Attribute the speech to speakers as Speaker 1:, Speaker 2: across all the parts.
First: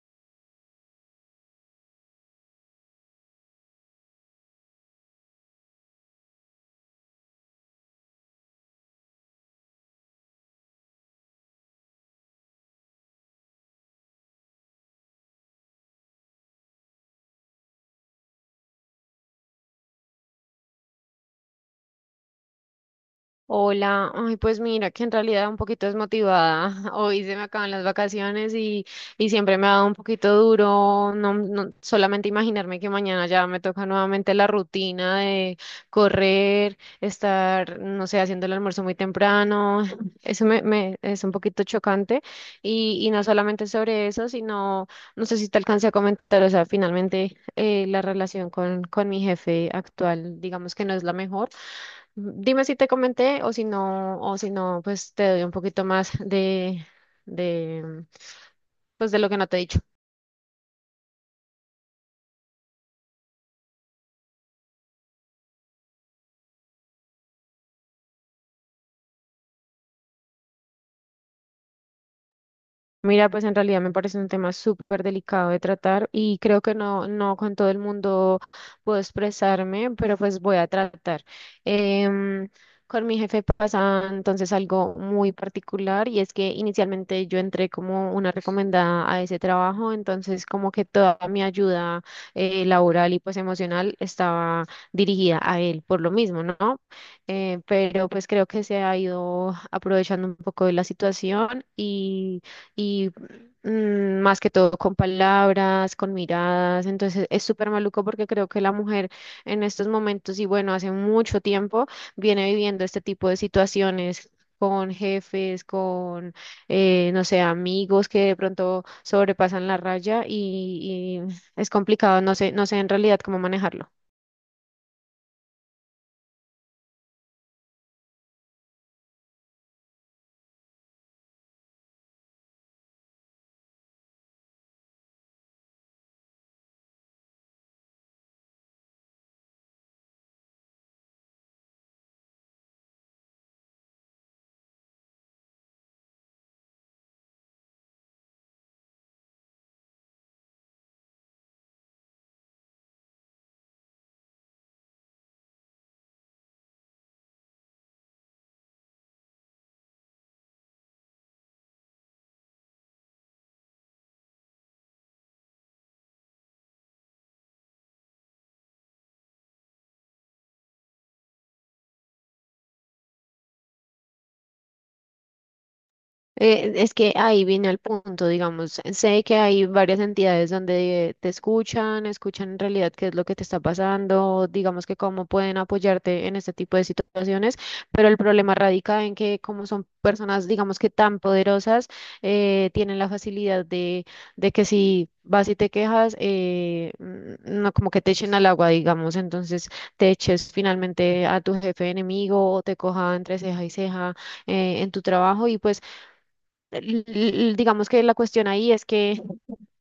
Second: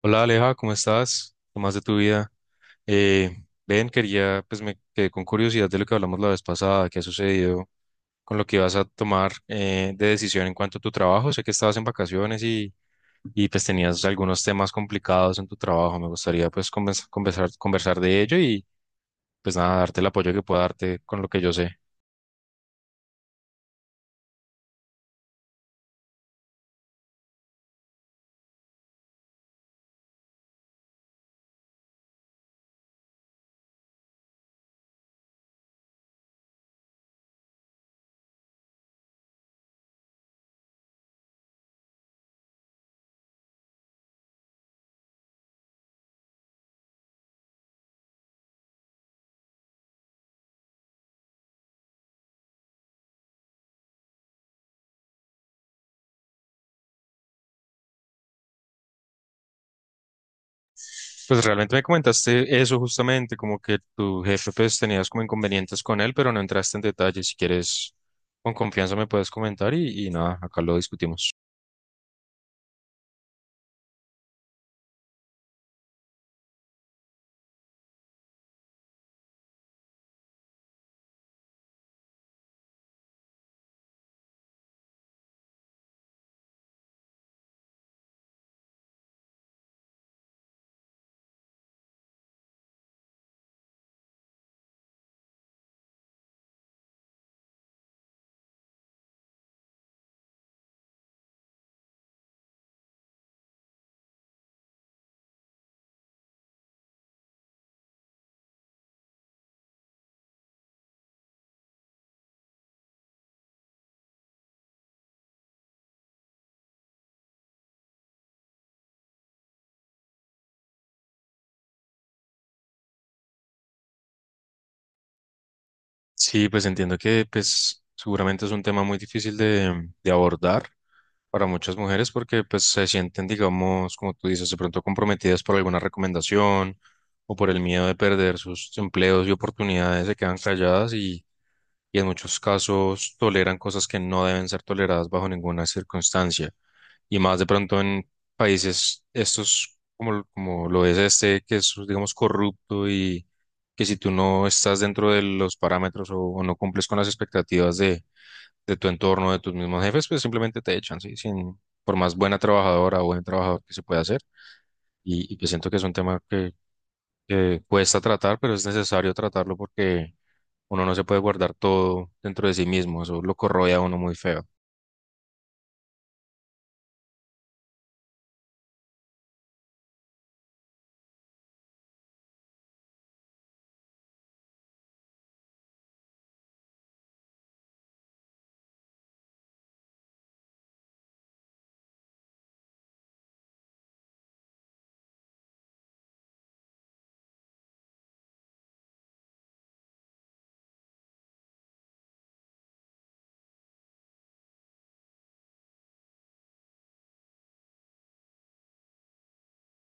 Speaker 1: Hola Aleja, ¿cómo estás? ¿Qué más de tu vida? Quería, pues me quedé con curiosidad de lo que hablamos la vez pasada, qué ha sucedido con lo que vas a tomar de decisión en cuanto a tu trabajo. Sé que estabas en vacaciones y pues tenías algunos temas complicados en tu trabajo. Me gustaría pues conversar de ello y pues nada, darte el apoyo que pueda darte con lo que yo sé.
Speaker 2: Hola, ay, pues mira que en realidad un poquito desmotivada. Hoy se me acaban las vacaciones y siempre me ha dado un poquito duro. No, solamente imaginarme que mañana ya me toca nuevamente la rutina de correr, estar, no sé, haciendo el almuerzo muy temprano. Eso me es un poquito chocante. Y no solamente sobre eso, sino, no sé si te alcancé a comentar, o sea, finalmente la relación con mi jefe actual, digamos que no es la mejor. Dime si te comenté o si no, pues te doy un poquito más de, pues de lo que no te he dicho.
Speaker 1: Pues realmente me comentaste eso justamente, como que tu jefe pues tenías como inconvenientes con él, pero no entraste en detalle. Si quieres, con confianza me puedes comentar y nada, acá lo discutimos.
Speaker 2: Mira, pues en realidad me parece un tema súper delicado de tratar y creo que no, no con todo el mundo puedo expresarme, pero pues voy a tratar. Em, con mi jefe pasa entonces algo muy particular y es que inicialmente yo entré como una recomendada a ese trabajo, entonces como que toda mi ayuda laboral y pues emocional estaba dirigida a él por lo mismo, ¿no? Pero pues creo que se ha ido aprovechando un poco de la situación y más que todo con palabras, con miradas. Entonces es súper maluco porque creo que la mujer en estos momentos y bueno, hace mucho tiempo viene viviendo este tipo de situaciones, con jefes, con, no sé, amigos que de pronto sobrepasan la raya y es complicado, no sé, no sé en realidad cómo manejarlo.
Speaker 1: Sí, pues entiendo que pues seguramente es un tema muy difícil de abordar para muchas mujeres porque pues se sienten, digamos, como tú dices, de pronto comprometidas por alguna recomendación o por el miedo de perder sus empleos y oportunidades, se quedan calladas y en muchos casos toleran cosas que no deben ser toleradas bajo ninguna circunstancia. Y más de pronto en países estos, como lo es este, que es, digamos, corrupto y que si tú no estás dentro de los parámetros o no cumples con las expectativas de tu entorno, de tus mismos jefes, pues simplemente te echan, ¿sí? Sin, por más buena trabajadora o buen trabajador que se pueda hacer. Y pues siento que es un tema que cuesta tratar, pero es necesario tratarlo porque uno no se puede guardar todo dentro de sí mismo, eso lo corroe a uno muy feo.
Speaker 2: Es que ahí viene el punto, digamos, sé que hay varias entidades donde te escuchan, escuchan en realidad qué es lo que te está pasando, digamos que cómo pueden apoyarte en este tipo de situaciones, pero el problema radica en que como son personas, digamos que tan poderosas, tienen la facilidad de que si vas y te quejas, no como que te echen al agua, digamos, entonces te eches finalmente a tu jefe enemigo o te coja entre ceja y ceja en tu trabajo y pues digamos que la cuestión ahí es que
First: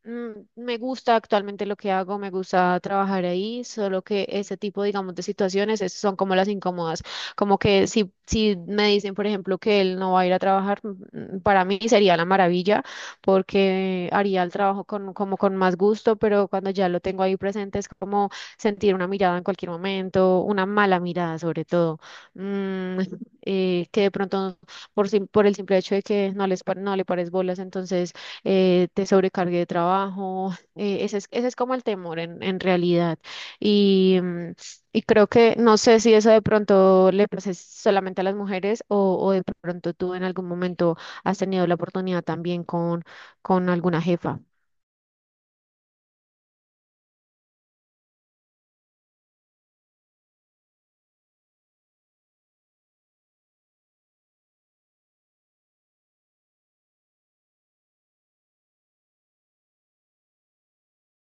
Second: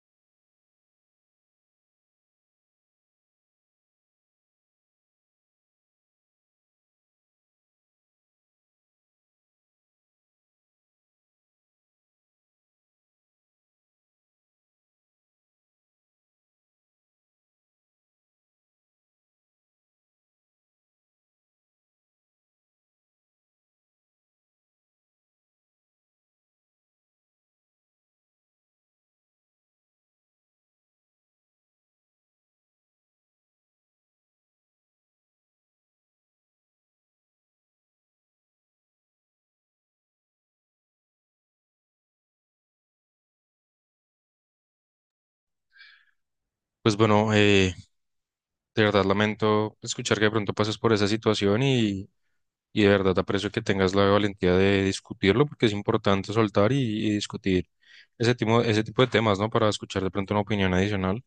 Speaker 2: mm, me gusta actualmente lo que hago, me gusta trabajar ahí, solo que ese tipo, digamos, de situaciones son como las incómodas. Como que si, si me dicen, por ejemplo, que él no va a ir a trabajar, mm, mm, para mí sería la maravilla, porque haría el trabajo con, como con más gusto, pero cuando ya lo tengo ahí presente es como sentir una mirada en cualquier momento, una mala mirada sobre todo, mm, que de pronto por el simple hecho de que no les, no le pares bolas, entonces te sobrecargue de trabajo. Ese es, ese es como el temor en realidad. Y y creo que no sé si eso de pronto le pasa solamente a las mujeres o de pronto tú en algún momento has tenido la oportunidad también con alguna jefa.
Speaker 1: Pues bueno, de verdad lamento escuchar que de pronto pases por esa situación y de verdad aprecio que tengas la valentía de discutirlo porque es importante soltar y discutir ese tipo de temas, ¿no? Para escuchar de pronto una opinión adicional.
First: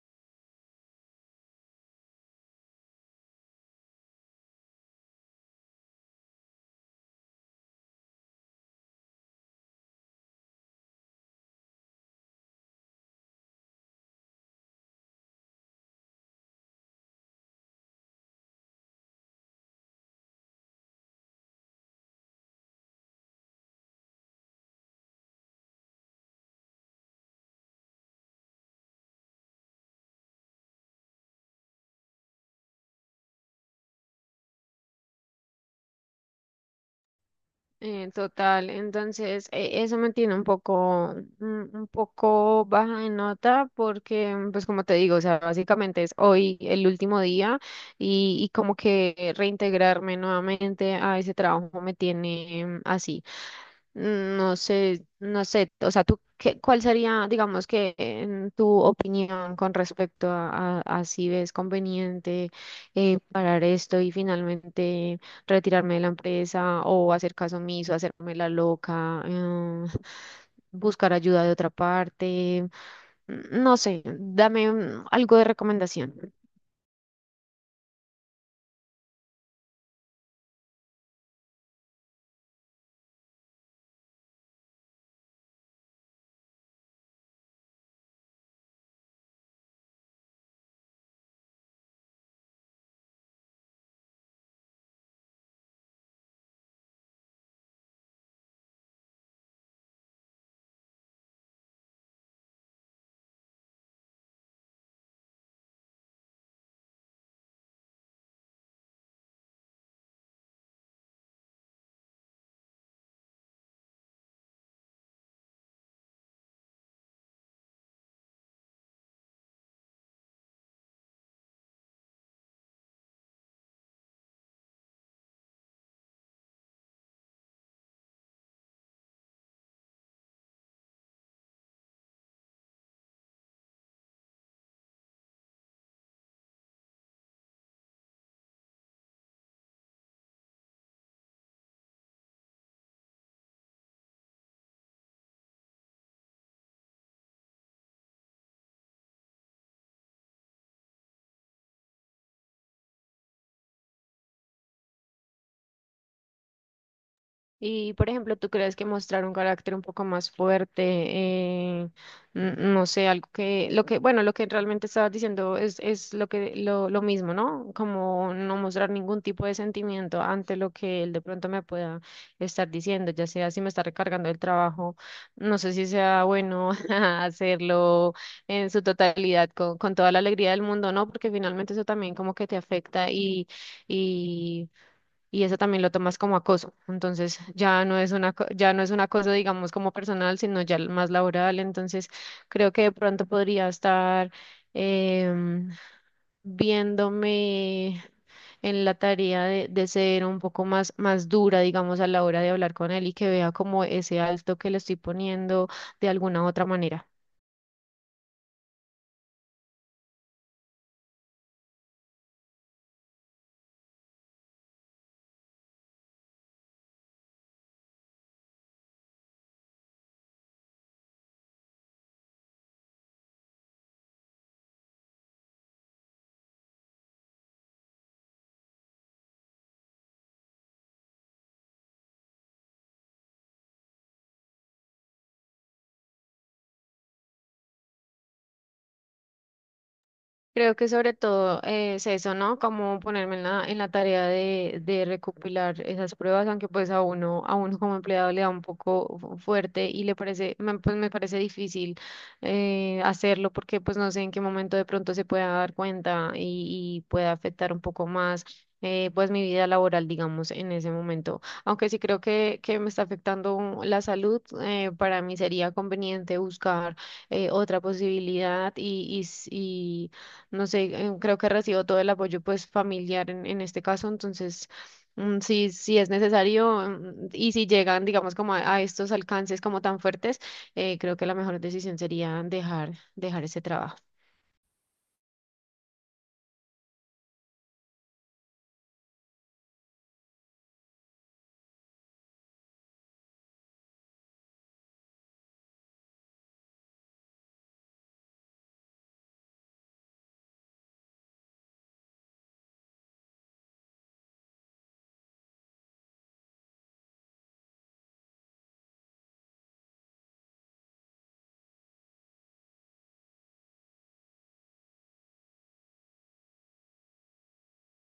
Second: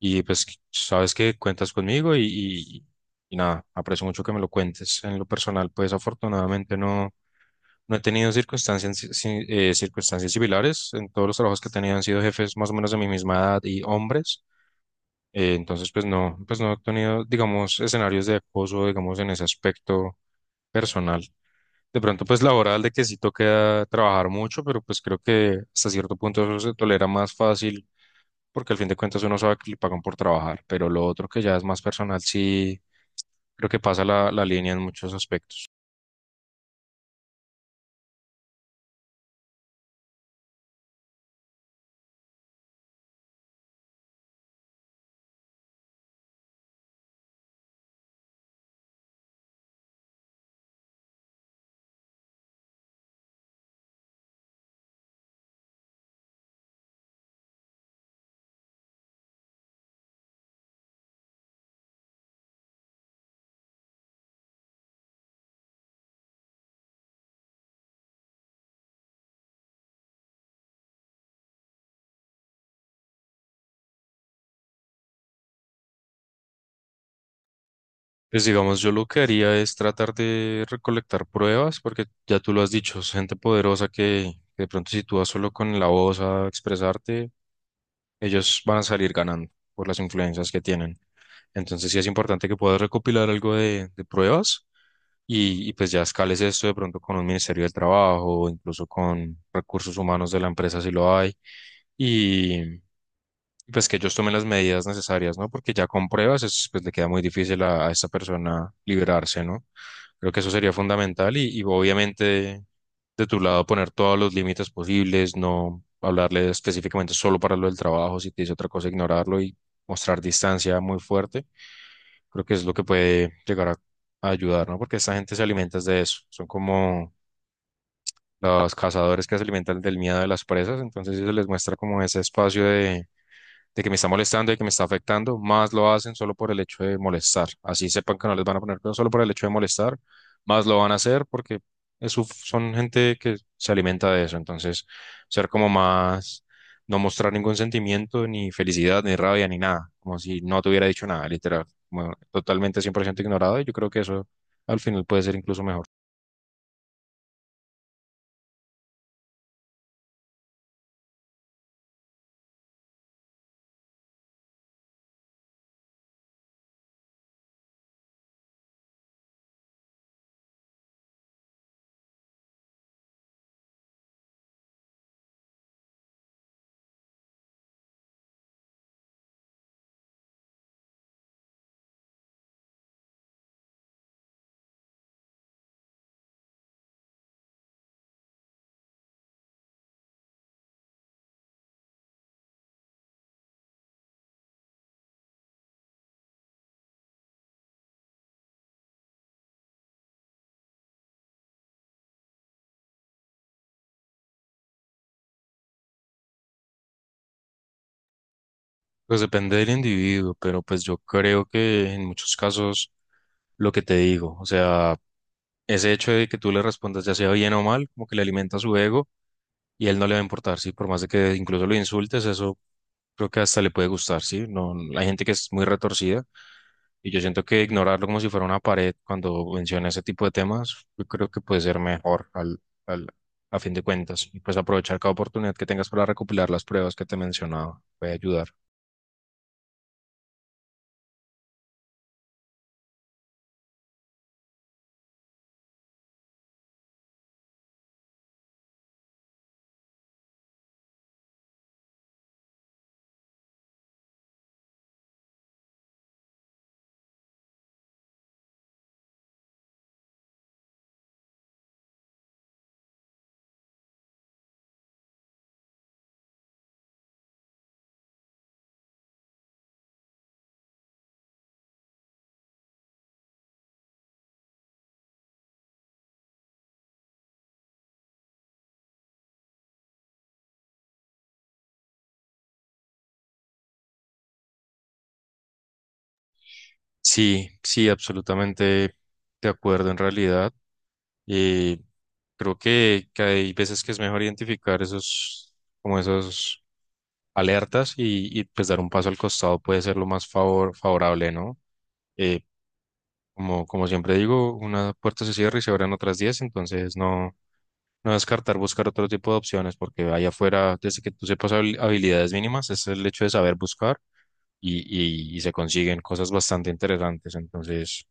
Speaker 1: Y pues sabes que cuentas conmigo y nada, aprecio mucho que me lo cuentes. En lo personal, pues afortunadamente no. No he tenido circunstancias, si- si, circunstancias similares. En todos los trabajos que he tenido han sido jefes más o menos de mi misma edad y hombres. Entonces, pues no he tenido, digamos, escenarios de acoso, digamos, en ese aspecto personal. De pronto, pues laboral, de que sí toca trabajar mucho, pero pues creo que hasta cierto punto eso se tolera más fácil, porque al fin de cuentas uno sabe que le pagan por trabajar. Pero lo otro que ya es más personal, sí, creo que pasa la línea en muchos aspectos.
Speaker 2: Total, entonces eso me tiene un poco, un poco baja de nota porque, pues como te digo, o sea, básicamente es hoy el último día y como que reintegrarme nuevamente a ese trabajo me tiene así. No sé, no sé, o sea, tú, qué, ¿cuál sería, digamos que, en tu opinión con respecto a, a si ves conveniente parar esto y finalmente retirarme de la empresa o hacer caso omiso, hacerme la loca, buscar ayuda de otra parte? No sé, dame algo de recomendación.
Speaker 1: Pues digamos, yo lo que haría es tratar de recolectar pruebas, porque ya tú lo has dicho, es gente poderosa que de pronto si tú vas solo con la voz a expresarte, ellos van a salir ganando por las influencias que tienen. Entonces sí es importante que puedas recopilar algo de pruebas y pues ya escales esto de pronto con un Ministerio del Trabajo, incluso con recursos humanos de la empresa si lo hay y pues que ellos tomen las medidas necesarias, ¿no? Porque ya con pruebas es, pues le queda muy difícil a esta persona liberarse, ¿no? Creo que eso sería fundamental y obviamente de tu lado poner todos los límites posibles, no hablarle específicamente solo para lo del trabajo, si te dice otra cosa, ignorarlo y mostrar distancia muy fuerte. Creo que es lo que puede llegar a ayudar, ¿no? Porque esta gente se alimenta de eso. Son como los cazadores que se alimentan del miedo de las presas, entonces si se les muestra como ese espacio de que me está molestando y que me está afectando, más lo hacen solo por el hecho de molestar. Así sepan que no les van a poner cuidado solo por el hecho de molestar, más lo van a hacer porque son gente que se alimenta de eso. Entonces, ser como más, no mostrar ningún sentimiento, ni felicidad, ni rabia, ni nada, como si no te hubiera dicho nada, literal, como totalmente 100% ignorado. Y yo creo que eso al final puede ser incluso mejor.
Speaker 2: Y, por ejemplo, ¿tú crees que mostrar un carácter un poco más fuerte, no sé, algo que, lo que, bueno, lo que realmente estabas diciendo es lo que, lo mismo, ¿no? Como no mostrar ningún tipo de sentimiento ante lo que él de pronto me pueda estar diciendo, ya sea si me está recargando el trabajo, no sé si sea bueno hacerlo en su totalidad con toda la alegría del mundo, ¿no? Porque finalmente eso también como que te afecta y y eso también lo tomas como acoso. Entonces ya no es una, ya no es un acoso, digamos, como personal, sino ya más laboral. Entonces creo que de pronto podría estar em, viéndome en la tarea de ser un poco más, más dura, digamos, a la hora de hablar con él y que vea como ese alto que le estoy poniendo de alguna otra manera.
Speaker 1: Pues depende del individuo, pero pues yo creo que en muchos casos lo que te digo, o sea... ese hecho de que tú le respondas ya sea bien o mal, como que le alimenta su ego y él no le va a importar, ¿sí? Por más de que incluso lo insultes, eso creo que hasta le puede gustar, ¿sí? No, hay gente que es muy retorcida y yo siento que ignorarlo como si fuera una pared cuando menciona ese tipo de temas, yo creo que puede ser mejor al, a fin de cuentas y pues aprovechar cada oportunidad que tengas para recopilar las pruebas que te mencionaba, puede ayudar.
Speaker 2: Creo que sobre todo es eso, ¿no? Como ponerme en la tarea de recopilar esas pruebas, aunque pues a uno como empleado le da un poco fuerte y le parece, me, pues me parece difícil hacerlo porque pues no sé en qué momento de pronto se pueda dar cuenta y pueda afectar un poco más pues mi vida laboral, digamos, en ese momento. Aunque sí creo que me está afectando la salud, para mí sería conveniente buscar otra posibilidad y no sé, creo que recibo todo el apoyo pues familiar en este caso, entonces sí, sí es necesario y si llegan, digamos, como a estos alcances como tan fuertes, creo que la mejor decisión sería dejar, dejar ese trabajo.
Speaker 1: Sí, sí, absolutamente de acuerdo en realidad. Creo que hay veces que es mejor identificar esos, como esos alertas pues dar un paso al costado puede ser lo más favorable, ¿no? Eh, como siempre digo, una puerta se cierra y se abren otras 10 entonces no, no descartar buscar otro tipo de opciones porque allá afuera, desde que tú sepas habilidades mínimas, es el hecho de saber buscar y, y se consiguen cosas bastante interesantes. Entonces,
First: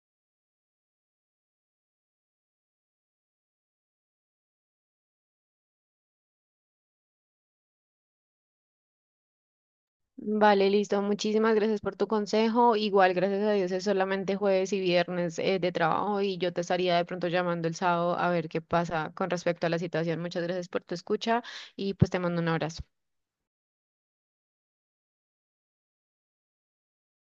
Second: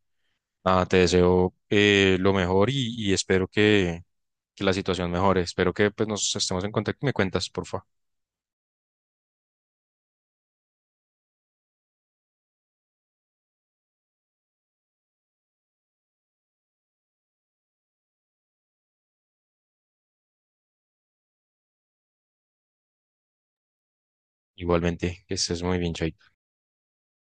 Speaker 1: nada, te deseo lo mejor y espero que la situación mejore. Espero que pues, nos estemos en contacto y me cuentas, porfa.
Speaker 2: Vale, listo. Muchísimas gracias por tu consejo. Igual, gracias a Dios, es solamente jueves y viernes de trabajo y yo te estaría de pronto llamando el sábado a ver qué pasa con respecto a la situación. Muchas gracias por tu escucha y pues te mando un abrazo.
Speaker 1: Igualmente, que estés muy bien, Chaito.